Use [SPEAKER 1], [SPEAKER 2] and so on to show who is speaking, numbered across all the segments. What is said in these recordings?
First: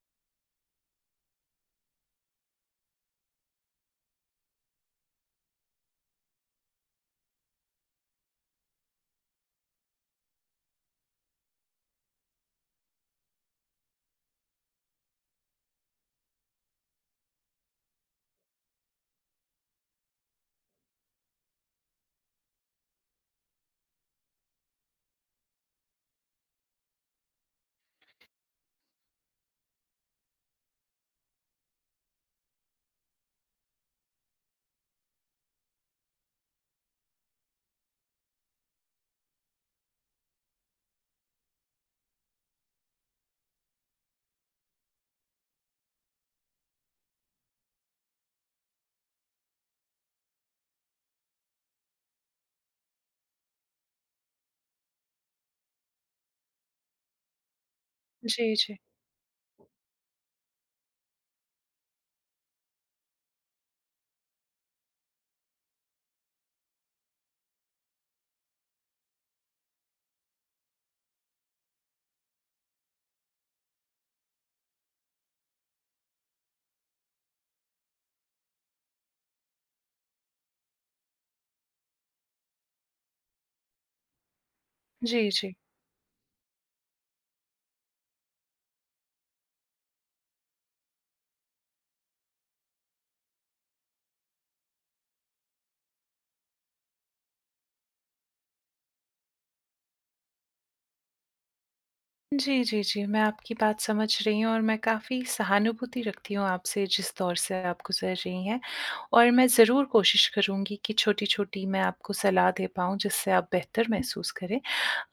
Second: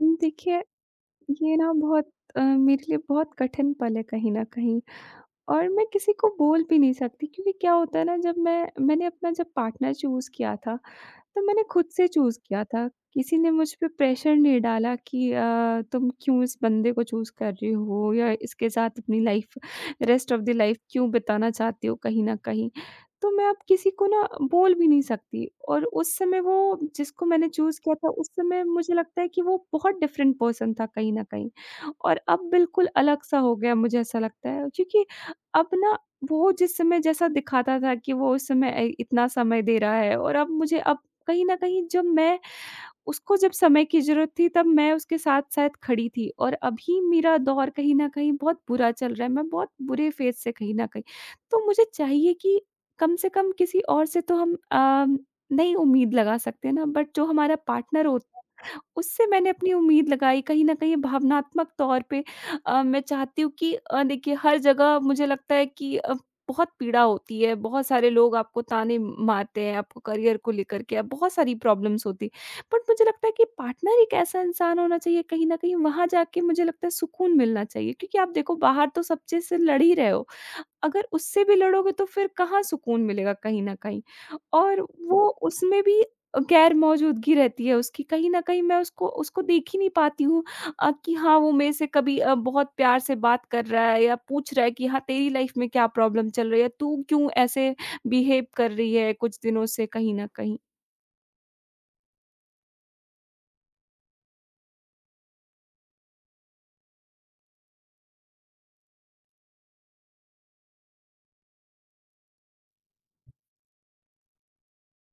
[SPEAKER 1] हुँ, देखिए ये ना बहुत अ, मेरे लिए बहुत कठिन पल है कहीं न कहीं और मैं किसी को बोल भी नहीं सकती क्योंकि क्या होता है ना जब मैं मैंने अपना जब पार्टनर चूज़ किया था तब मैंने ख़ुद से चूज़ किया था। किसी ने मुझ पे प्रेशर नहीं डाला कि अ, तुम क्यों इस बंदे को चूज़ कर रही हो या इसके साथ अपनी life rest of the life क्यों बिताना चाहती हो कहीं न कहीं। तो मैं अब किसी को ना बोल भी नहीं सकती और उस समय वो जिसको मैंने चूज़ किया था उस समय मुझे लगता है कि वो बहुत डिफ़रेंट पर्सन था कहीं न कहीं और अब बिल्कुल अलग-सा हो गया है अब मुझे ऐसा लगता है। क्योंकि अब ना वो जिस समय जैसा दिखाता था कि वो उस समय अ, इतना समय दे रहा है और अब मुझे अब कहीं न कहीं जब मैं उसको जब समय की ज़रूरत थी तब मैं उसके साथ-साथ खड़ी थी और अभी मेरा दौर कहीं न कहीं बहुत बुरा चल रहा है, मैं बहुत बुरे फ़ेज़ से कहीं न कहीं तो मुझे चाहिए कि कम से कम किसी और से तो हम अम, नहीं उम्मीद लगा सकते हैं ना बट जो हमारा पार्टनर होता
[SPEAKER 2] जी, जी।
[SPEAKER 1] है, उससे मैंने अपनी उम्मीद लगाई कहीं न कहीं ये भावनात्मक तौर पे अ, मैं चाहती हूँ कि अ, देखिए हर जगह मुझे लगता है कि अ, बहुत पीड़ा होती है। बहुत सारे लोग आपको ताने म मारते हैं आपको करियर को लेकर के आप बहुत सारी प्रॉब्लम्स होती हैं, बट मुझे लगता है कि पार्टनर एक कैसा इंसान होना चाहिए कहीं न कहीं वहाँ जाके मुझे लगता है सुकून मिलना चाहिए, क्योंकि आप देखो बाहर तो सब चीज़ से लड़ ही रहे हो। अगर उससे भी लड़ोगे तो फ़िर कहाँ सुकून मिलेगा कहीं न कहीं और वो
[SPEAKER 2] जी, जी।
[SPEAKER 1] उसमें भी अ, ग़ैरमौजूदगी रहती है उसकी कहीं न कहीं मैं उसको उसको देख ही नहीं पाती हूँ अ, कि हाँ वो मेरे से कभी अ, बहुत प्यार से बात कर रहा है या पूछ रहा है कि हाँ, तेरी लाइफ़ में क्या प्रॉब्लम चल रही है? तू क्यों ऐसे बिहेव कर रही है कुछ दिनों से कहीं न कहीं।
[SPEAKER 2] जी, जी, जी। मैं आपकी बात समझ रही हूँ और मैं काफ़ी सहानुभूति रखती हूँ आपसे जिस दौर से आप गुज़र रही हैं और मैं ज़रूर कोशिश करूँगी कि छोटी-छोटी मैं आपको सलाह दे पाऊँ जिससे आप बेहतर महसूस करें।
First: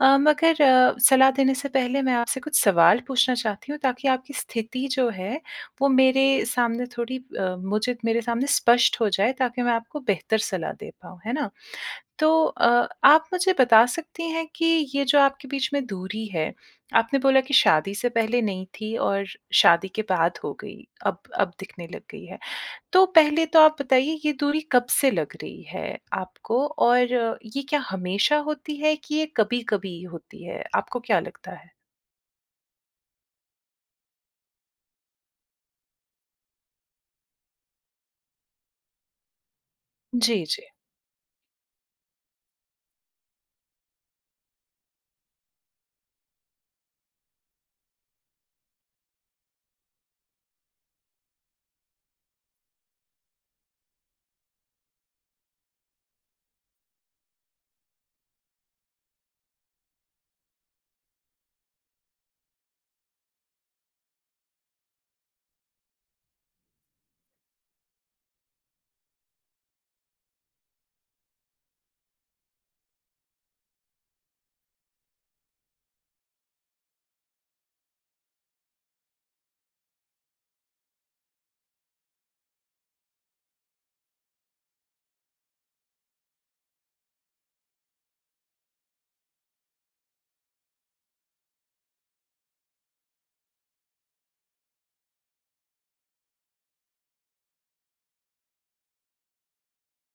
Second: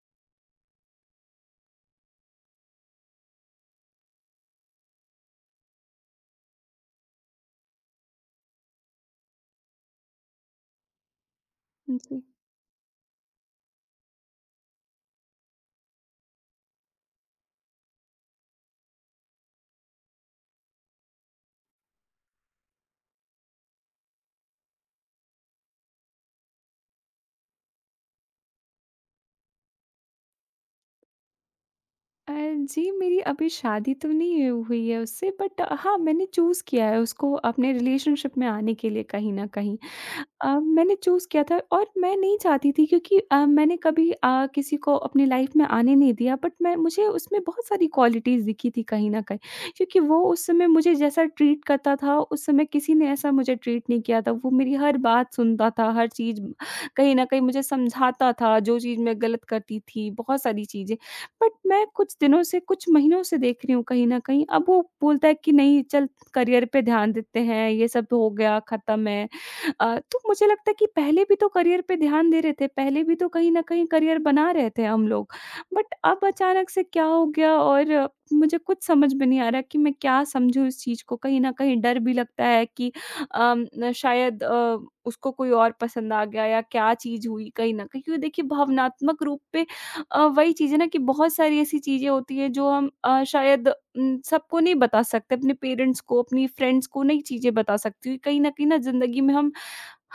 [SPEAKER 2] अ, मगर अ, सलाह देने से पहले मैं आपसे कुछ सवाल पूछना चाहती हूँ ताकि आपकी स्थिति जो है वो मेरे सामने थोड़ी अ, मुझे मेरे सामने स्पष्ट हो जाए ताकि मैं आपको बेहतर सलाह दे पाऊँ, है ना?
[SPEAKER 1] उम, जी।
[SPEAKER 2] तो अ, आप मुझे बता सकती हैं कि ये जो आपके बीच में दूरी है, आपने बोला कि शादी से पहले नहीं थी और शादी के बाद हो गई, अब अब दिखने लग गई है। तो पहले तो आप बताइए ये दूरी कब से लग रही है आपको और ये क्या हमेशा होती है कि ये कभी-कभी होती है? आपको क्या लगता है?
[SPEAKER 1] अ, जी मेरी अभी शादी तो नहीं हुई है उससे बट हाँ मैंने चूज़ किया है उसको अपने रिलेशनशिप में आने के लिए कहीं न कहीं।
[SPEAKER 2] जी,
[SPEAKER 1] अ,
[SPEAKER 2] जी।
[SPEAKER 1] मैंने चूज़ किया था और मैं नहीं चाहती थी क्योंकि अ, मैंने कभी अ, किसी को अपनी लाइफ़ में आने नहीं दिया बट मैं मुझे उसमें बहुत सारी क्वालिटीज़ दिखी थी कहीं न कहीं, क्योंकि वो उस समय मुझे जैसा ट्रीट करता था उस समय किसी ने ऐसा मुझे ट्रीट नहीं किया था। वो मेरी हर बात सुनता था हर चीज़ कहीं न कहीं मुझे समझाता था जो चीज़ मैं ग़लत करती थी बहुत सारी चीज़ें। बट मैं कुछ दिनों से कुछ महीनों से देख रही हूँ कहीं न कहीं अब वो बोलता है कि नहीं चल, करियर पे ध्यान देते हैं ये सब हो गया ख़त्म है। अ, तो मुझे लगता है कि पहले भी तो करियर पे ध्यान दे रहे थे पहले भी तो कहीं न कहीं करियर बना रहते हैं हम लोग बट अब अचानक से क्या हो गया और मुझे कुछ समझ में नहीं आ रहा कि मैं क्या समझूँ इस चीज़ को कहीं न कहीं डर भी लगता है कि अम, शायद अ, उसको कोई और पसंद आ गया या क्या चीज़ हुई कहीं न कहीं क्योंकि देखिए भावनात्मक रूप पे अ, वही चीज़ है ना कि बहुत सारी ऐसी चीज़ें होती हैं जो हम अ, शायद उम, सबको नहीं बता सकते अपने पेरेंट्स को अपनी फ्रेंड्स को नहीं चीज़ें बता सकती कहीं न कहीं ना ज़िंदगी में हम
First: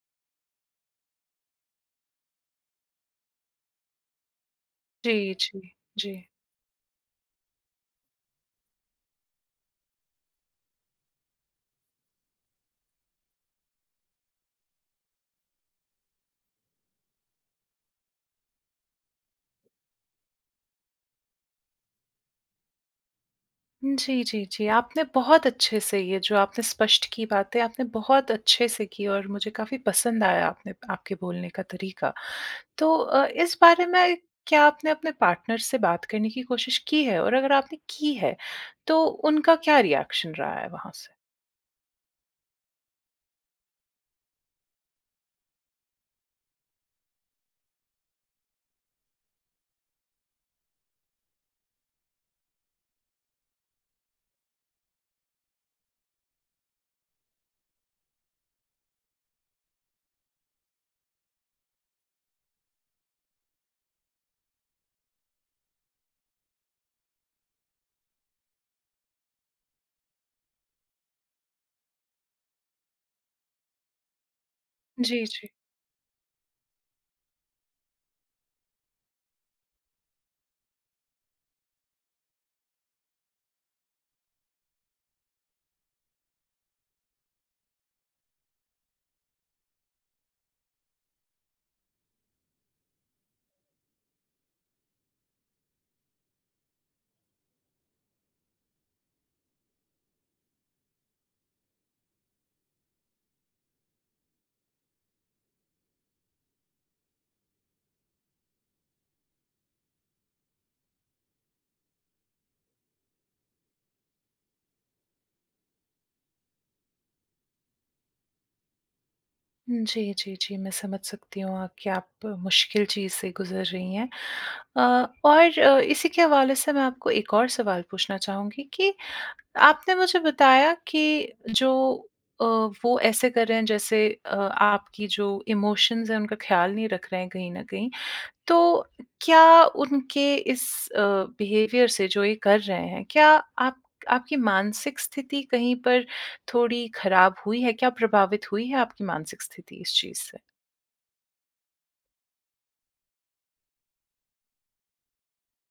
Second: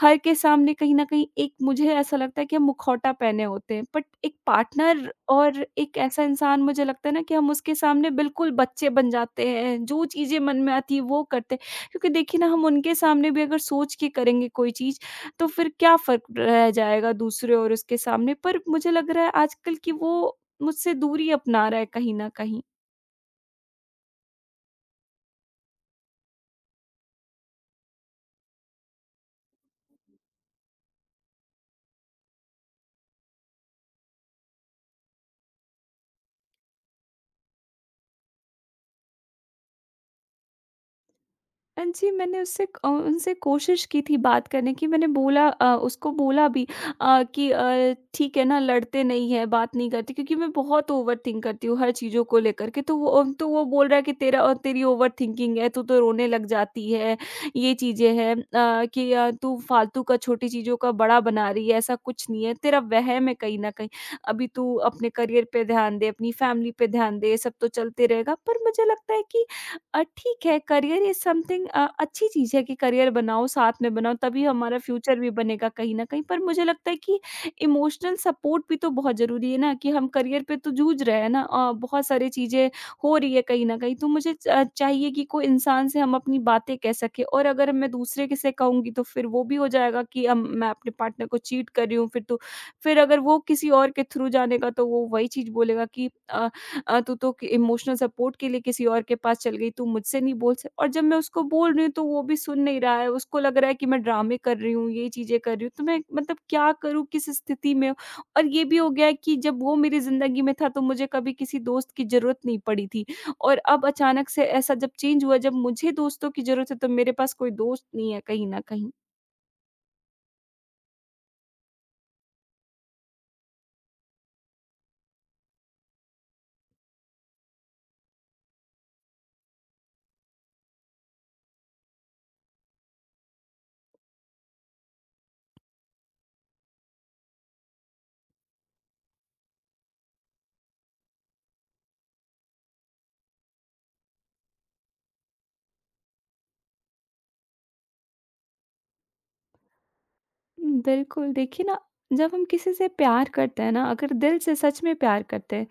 [SPEAKER 1] हर के सामने कहीं न कहीं एक मुझे ऐसा लगता है कि हम मुखौटा पहने होते हैं बट एक पार्टनर
[SPEAKER 2] जी,
[SPEAKER 1] और
[SPEAKER 2] जी।
[SPEAKER 1] एक ऐसा
[SPEAKER 2] जी।
[SPEAKER 1] इंसान मुझे लगता है ना कि हम उसके सामने बिल्कुल बच्चे बन जाते हैं जो चीज़ें मन में आती है वो करते हैं। क्योंकि देखिए ना हम उनके सामने भी अगर सोच के करेंगे कोई चीज़ तो फ़िर क्या फ़र्क रह जाएगा दूसरे और उसके सामने पर मुझे लग रहा है आजकल कि वो मुझसे दूरी अपना रहा है कहीं न कहीं।
[SPEAKER 2] जी, जी, जी। आपने बहुत अच्छे से ये जो आपने स्पष्ट कीं बातें, आपने बहुत अच्छे से की और मुझे काफ़ी पसंद आया आपने आपके बोलने का तरीका। तो अ, इस बारे में क्या आपने अपने पार्टनर से बात करने की कोशिश की है और अगर आपने की है, तो उनका क्या रिएक्शन रहा है वहाँ से?
[SPEAKER 1] हाँ जी। मैंने उससे अ, उनसे कोशिश की थी बात करने की, मैंने बोला अ, उसको बोला भी अ, कि अ, ठीक है ना, लड़ते नहीं हैं, बात नहीं करते, क्योंकि मैं बहुत ओवरथिंक करती हूँ, हर चीज़ों को लेकर के, तो वो अम, तो वो बोल रहा है कि "तेरा अ, तेरी ओवर थिंकिंग है, तू तो रोने लग जाती है, ये चीज़ें हैं अ, कि अ, तू फालतू का छोटी चीज़ों का बड़ा बना रही है, ऐसा कुछ नहीं है, तेरा वहम है, कहीं न कहीं, अभी तू अपने करियर पे ध्यान दे, अपनी फैमिली पे ध्यान दे, ये सब तो चलते रहेगा।" पर मुझे लगता है कि अ, ठीक है, करियर इज समथिंग अ, अच्छी चीज़ है कि करियर बनाओ, साथ में बनाओ, तभी हमारा फ्यूचर
[SPEAKER 2] जी,
[SPEAKER 1] भी
[SPEAKER 2] जी।
[SPEAKER 1] बनेगा कहीं न कहीं। पर मुझे लगता है कि इमोशनल सपोर्ट भी तो बहुत ज़रूरी है ना कि हम करियर पे तो जूझ रहे हैं ना अ, बहुत सारी चीज़ें हो रही हैं कहीं न कहीं। तो मुझे च चाहिए कि कोई इंसान से हम अपनी बातें कह सकें और अगर मैं दूसरे के से कहूँगी तो फिर वो भी हो जाएगा कि अम, मैं अपने पार्टनर को चीट कर रही हूँ, फिर तो। फिर अगर वो किसी और के थ्रू जानेगा तो वो वही चीज़ बोलेगा कि अ अ, "तू तो के इमोशनल सपोर्ट के लिए किसी और के पास चल गई, तू मुझसे नहीं बोल सक" और जब मैं उसको बोल रही हूँ, तो वो अभी सुन नहीं रहा है, उसको लग रहा है कि मैं ड्रामे कर रही हूँ, ये चीज़ें कर रही हूँ, तो मैं मतलब क्या करूँ, किस स्थिति में और ये भी हो गया है कि जब वो मेरी ज़िंदगी में था, तो मुझे कभी किसी दोस्त की ज़रूरत नहीं पड़ी थी और अब अचानक से ऐसा जब चेंज हुआ, जब मुझे दोस्तों की ज़रूरत है, तो मेरे पास कोई दोस्त नहीं है कहीं न कहीं।
[SPEAKER 2] जी, जी, जी। मैं समझ सकती हूँ अ, कि आप मुश्किल चीज़ से गुज़र रही हैं अ, और अ, इसी के हवाले से मैं आपको एक और सवाल पूछना चाहूँगी कि आपने मुझे बताया कि जो अ, वो ऐसे कर रहे हैं जैसे अ, आपकी जो इमोशंस हैं, उनका ख़याल नहीं रख रहे हैं कहीं न कहीं, तो क्या उनके इस अ, बिहेवियर से, जो ये कर रहे हैं, क्या आप आपकी मानसिक स्थिति कहीं पर थोड़ी ख़राब हुई है, क्या प्रभावित हुई है आपकी मानसिक स्थिति इस चीज़ से?
[SPEAKER 1] हुँ, बिल्कुल। देखिए ना, जब हम किसी से प्यार करते हैं ना, अगर दिल से सच में प्यार करते हैं,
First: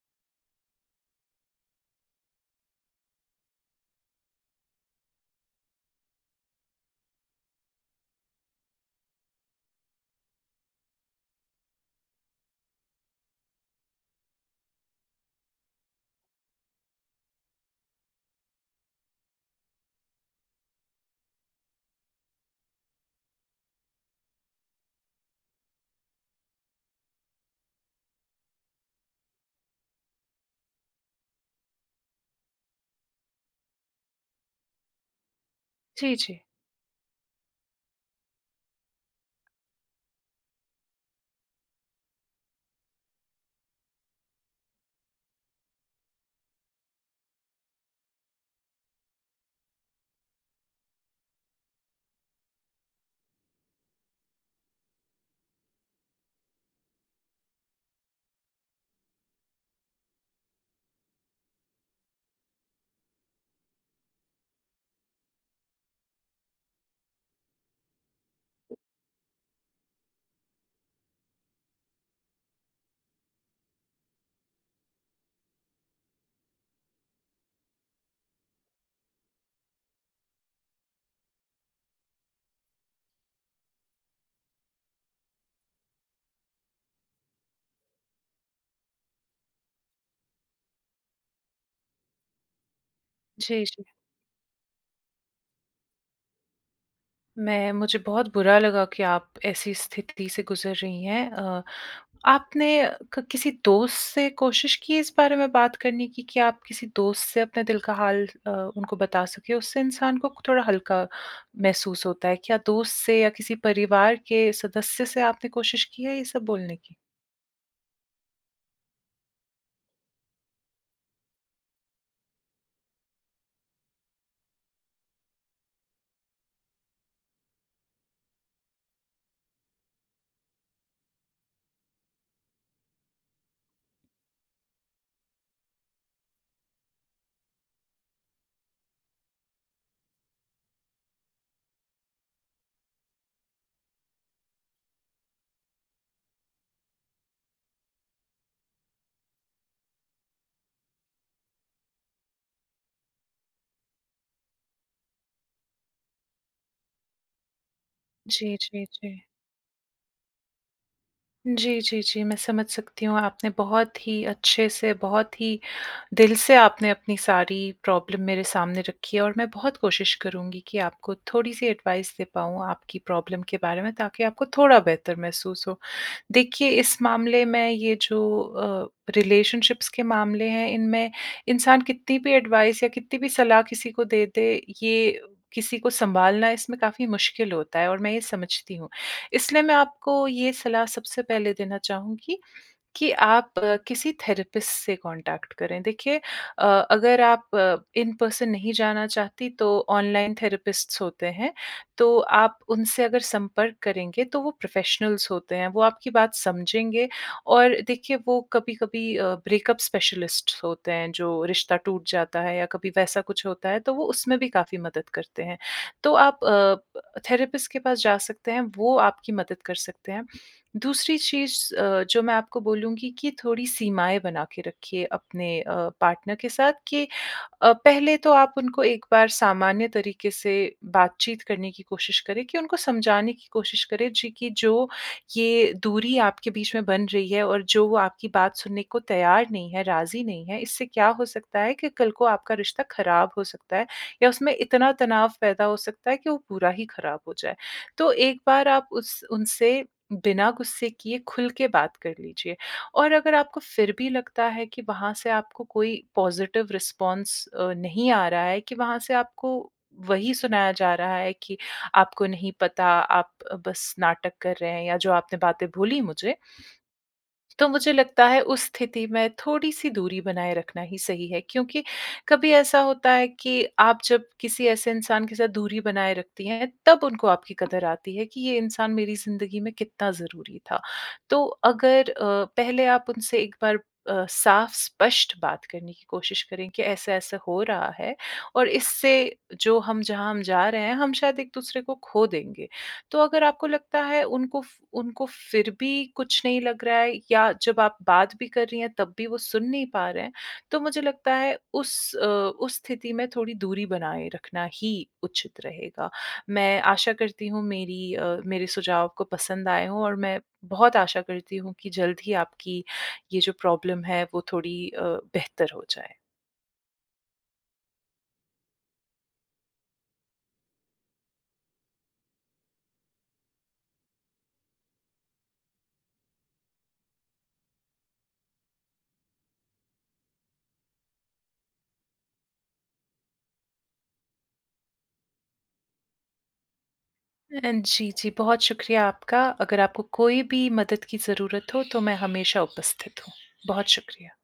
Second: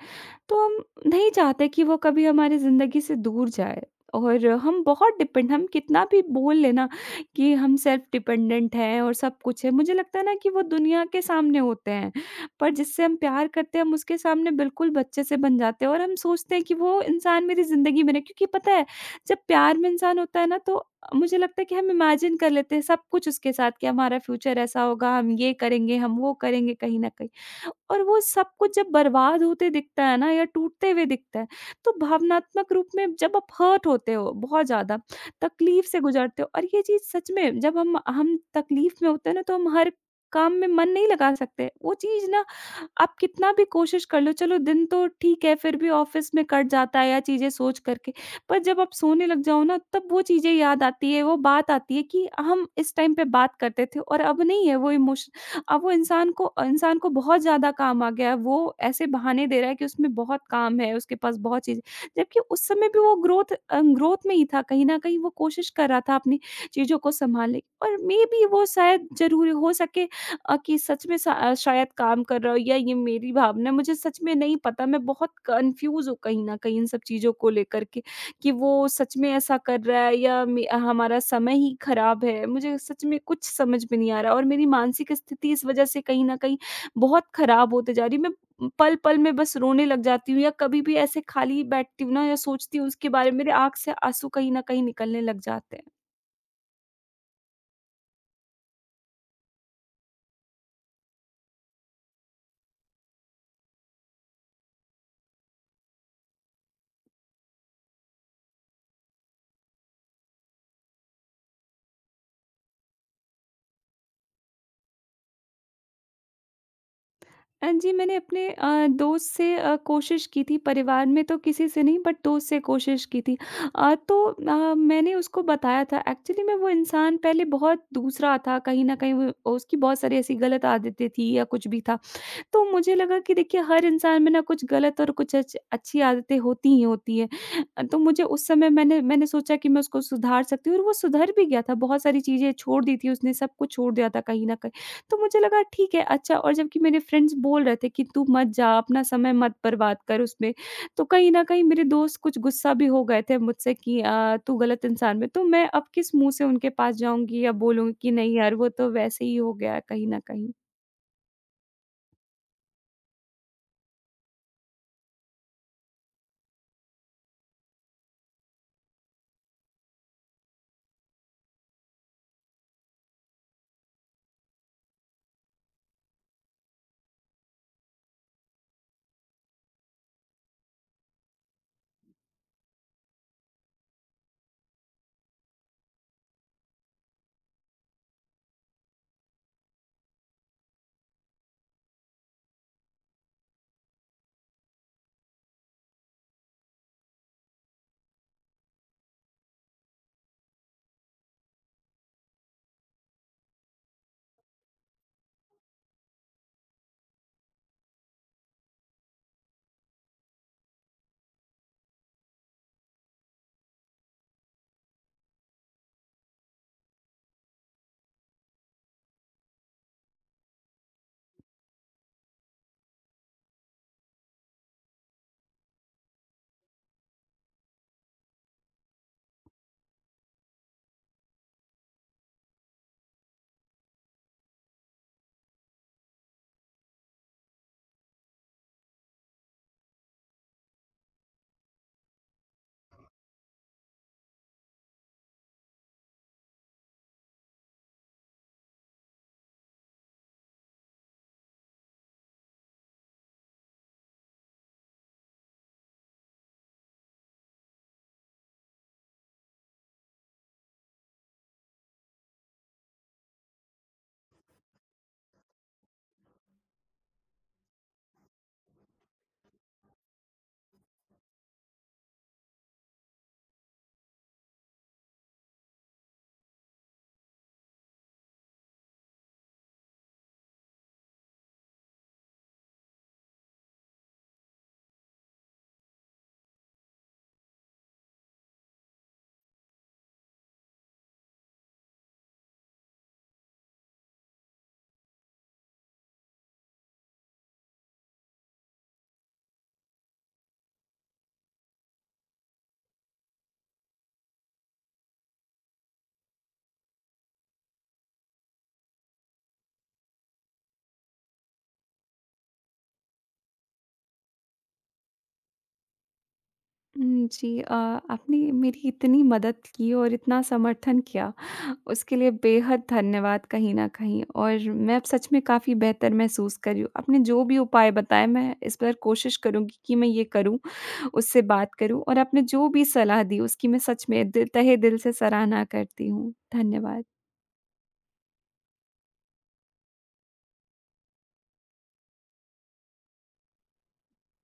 [SPEAKER 1] तो हम नहीं चाहते कि वो कभी हमारी ज़िंदगी से दूर जाए और हम बहुत डिपेंड हम कितना भी बोल लें ना कि हम सेल्फ़ डिपेंडेंट हैं और सब कुछ है, मुझे लगता है ना कि वो दुनिया के सामने होते हैं, पर जिससे हम प्यार करते हैं, हम उसके सामने बिल्कुल बच्चे से बन जाते हैं और हम सोचते हैं कि वो इंसान मेरी ज़िंदगी में ना क्योंकि पता है जब प्यार में इंसान होता है ना, तो मुझे लगता है कि हम इमेजिन कर लेते हैं सब कुछ उसके साथ, कि हमारा फ्यूचर ऐसा होगा, हम ये करेंगे, हम वो करेंगे कहीं न कहीं और वो सब कुछ जब बर्बाद होते दिखता है ना या टूटते हुए दिखता है, तो भावनात्मक रूप में जब आप हर्ट होते हो बहुत ज़्यादा, तकलीफ़ से
[SPEAKER 2] जी, जी।
[SPEAKER 1] गुज़रते हो और ये चीज़ सच में जब हम हम तकलीफ़ में होते हैं ना, तो हम हर काम में मन नहीं लगा सकते। वो चीज़ ना आप कितना भी कोशिश कर लो चलो दिन तो ठीक है फिर भी ऑफ़िस में कट जाता है या चीज़ें सोच कर के, पर जब आप सोने लग जाओ ना, तब वो चीज़ें याद आती हैं, वो बात आती है कि हम इस टाइम पे बात करते थे और अब नहीं है वो इमोशन अब वो इंसान को अ, इंसान को बहुत ज़्यादा काम आ गया है, वो ऐसे बहाने दे रहा है कि उसमें बहुत काम है, उसके पास बहुत चीज़ें जबकि उस समय भी वो ग्रोथ अ, ग्रोथ में ही था, कहीं न कहीं वो कोशिश कर रहा था अपनी चीज़ों को सँभाले और मेबी वो शायद ज़रूरी हो सके अ, कि सच में स शायद काम कर रहा हो या ये मेरी भावना है, मुझे सच में नहीं पता, मैं बहुत कन्फ्यूज हूँ कहीं न कहीं इन सब चीज़ों को लेकर के कि वो सच में ऐसा कर रहा है या मे हमारा समय ही खराब है, मुझे सच में कुछ समझ में नहीं आ रहा और मेरी मानसिक स्थिति इस वज़ह से कहीं न कहीं बहुत खराब होते जा रही है, मैं पल-पल में बस रोने लग जाती हूँ या कभी-भी ऐसे खाली बैठती हूँ ना या सोचती हूँ उसके बारे में, मेरे
[SPEAKER 2] जी,
[SPEAKER 1] आँख
[SPEAKER 2] जी।
[SPEAKER 1] से आँसू कहीं न कहीं निकलने लग जाते हैं।
[SPEAKER 2] मैं मुझे बहुत बुरा लगा कि आप ऐसी स्थिति से गुज़र रही हैं अ, आपने क किसी दोस्त से कोशिश की इस बारे में बात करने की कि आप किसी दोस्त से अपने दिल का हाल अ, उनको बता सकें, उससे इंसान को थोड़ा हल्का महसूस होता है, क्या दोस्त से या किसी परिवार के सदस्य से आपने कोशिश की है ये सब बोलने की?
[SPEAKER 1] अ, जी, मैंने अपने अ, दोस्त से अ, कोशिश की थी, परिवार में तो किसी से नहीं, बट दोस्त से कोशिश की थी अ, तो अ, मैंने उसको बताया था, एक्चुअली में वो इंसान पहले बहुत दूसरा था, कहीं न कहीं व वो उसकी बहुत सारी ऐसी गलत आदतें थी या कुछ भी था, तो मुझे लगा कि देखिए हर इंसान में ना कुछ गलत और कुछ अच्छ अच्छी आदतें होती ही होती हैं अ, तो मुझे उस समय मैंने मैंने सोचा कि मैं उसको सुधार सकती हूँ और वो सुधर भी गया था, बहुत सारी चीज़ें छोड़ दी थीं उसने, सब कुछ छोड़ दिया था कहीं न कहीं, तो मुझे लगा ठीक है, अच्छा और जबकि मेरे फ्रेंड्स बोल रहे थे कि "तू मत जा, अपना समय मत बर्बाद कर उसमें," तो कहीं न कहीं मेरे दोस्त कुछ गुस्सा भी हो गए थे अब मुझसे कि अ, "तू गलत इंसान में" तो मैं अब किस मुँह से उनके पास जाऊँगी या बोलूँगी कि "नहीं,
[SPEAKER 2] जी,
[SPEAKER 1] यार वो
[SPEAKER 2] जी,
[SPEAKER 1] तो
[SPEAKER 2] जी।
[SPEAKER 1] वैसे ही हो गया है कहीं न कहीं।"
[SPEAKER 2] जी, जी, जी, मैं समझ सकती हूँ आपने बहुत ही अच्छे से बहुत ही दिल से आपने अपनी सारी प्रॉब्लम मेरे सामने रखी है और मैं बहुत कोशिश करूँगी कि आपको थोड़ी-सी एडवाइस दे पाऊँ आपकी प्रॉब्लम के बारे में ताकि आपको थोड़ा बेहतर महसूस हो। देखिए इस मामले में ये जो अ, रिलेशनशिप्स के मामले हैं इनमें इंसान कितनी भी एडवाइस या कितनी भी सलाह किसी को दे दें, ये किसी को संभालना इसमें काफ़ी मुश्किल होता है और मैं ये समझती हूँ। इसलिए मैं आपको ये सलाह सबसे पहले देना चाहूँगी कि आप किसी थेरेपिस्ट से कॉन्टैक्ट करें। देखिए अ, अगर आप इन-पर्सन नहीं जानना चाहती तो ऑनलाइन थेरेपिस्ट्स होते हैं। तो आप उनसे अगर संपर्क करेंगे तो वो प्रोफेशनल्स होते हैं, वो आपकी बात समझेंगे और देखिए वो कभी-कभी अ, ब्रेकअप स्पेशलिस्ट्स होते हैं जो रिश्ता टूट जाता है या कभी वैसा कुछ होता है तो वो उसमें भी काफ़ी मदद करते हैं। तो आप अ, थेरेपिस्ट के पास जा सकते हैं वो आपकी मदद कर सकते हैं। दूसरी चीज़ अ, जो मैं आपको बोलूँगी कि थोड़ी सीमाएँ बना के रखिए अपने अ, पार्टनर के साथ कि अ, पहले तो आप उनको एक बार सामान्य तरीक़े से बातचीत करने की कोशिश करें कि उनको समझाने की कोशिश करें। जी, कि जो ये दूरी आपके बीच में बन रही है और जो वो आपकी बात सुनने को तैयार नहीं है, राज़ी नहीं है। इससे क्या हो सकता है कि कल को आपका रिश्ता ख़राब हो सकता है या उसमें इतना तनाव पैदा हो सकता है कि वो पूरा ही ख़राब हो जाए। तो एक बार आप उस उनसे बिना गुस्से किए खुल के बात कर लीजिए और अगर आपको फ़िर भी लगता है कि वहाँ से आपको कोई पॉज़िटिव रिस्पॉन्स अ, नहीं आ रहा है कि वहाँ से आपको वही सुनाया जा रहा है कि आपको नहीं पता आप बस नाटक कर रहे हैं या जो आपने बातें बोली मुझे। तो मुझे लगता है उस स्थिति में थोड़ी-सी दूरी बनाए रखना ही सही है क्योंकि कभी ऐसा होता है कि आप जब किसी ऐसे इंसान के साथ दूरी बनाए रखती हैं तब उनको आपकी कदर आती है कि ये इंसान मेरी ज़िंदगी में कितना ज़रूरी था। तो अगर अ, पहले आप उनसे एक बार अ, साफ़-स्पष्ट बात करने की कोशिश करें कि ऐसा-ऐसा हो रहा है और इससे जो हम, जहाँ हम जा रहे हैं हम शायद एक-दूसरे को ख़ो देंगे। तो अगर आपको लगता है उनको फ उनको फ़िर भी कुछ नहीं लग रहा है या जब आप बात भी कर रही हैं तब भी वो सुन नहीं पा रहे हैं। तो मुझे लगता है उस अ, उस स्थिति में थोड़ी दूरी बनाए रखना ही उचित रहेगा। मैं आशा करती हूँ मेरी अ, मेरे सुझाव आपको पसंद आए हों और मैं बहुत आशा करती हूँ कि जल्द ही आपकी ये जो प्रॉब्लम है वो थोड़ी अ, बेहतर हो जाए।
[SPEAKER 1] हुँ, जी। अ, आपने मेरी इतनी मदद की और इतना समर्थन किया उसके लिए बेहद धन्यवाद कहीं न कहीं और मैं अब सच में काफ़ी बेहतर महसूस कर रही हूँ। आपने जो भी उपाय बताएँ मैं इस पर कोशिश करूँगी कि मैं ये करूँ उससे बात करूँ और आपने जो भी सलाह दी उसकी मैं सच में दिल तहे दिल से सराहना करती हूँ। धन्यवाद।
[SPEAKER 2] अ, जी, जी, बहुत शुक्रिया आपका। अगर आपको कोई भी मदद की ज़रूरत हो तो मैं हमेशा उपस्थित हूँ। बहुत शुक्रिया।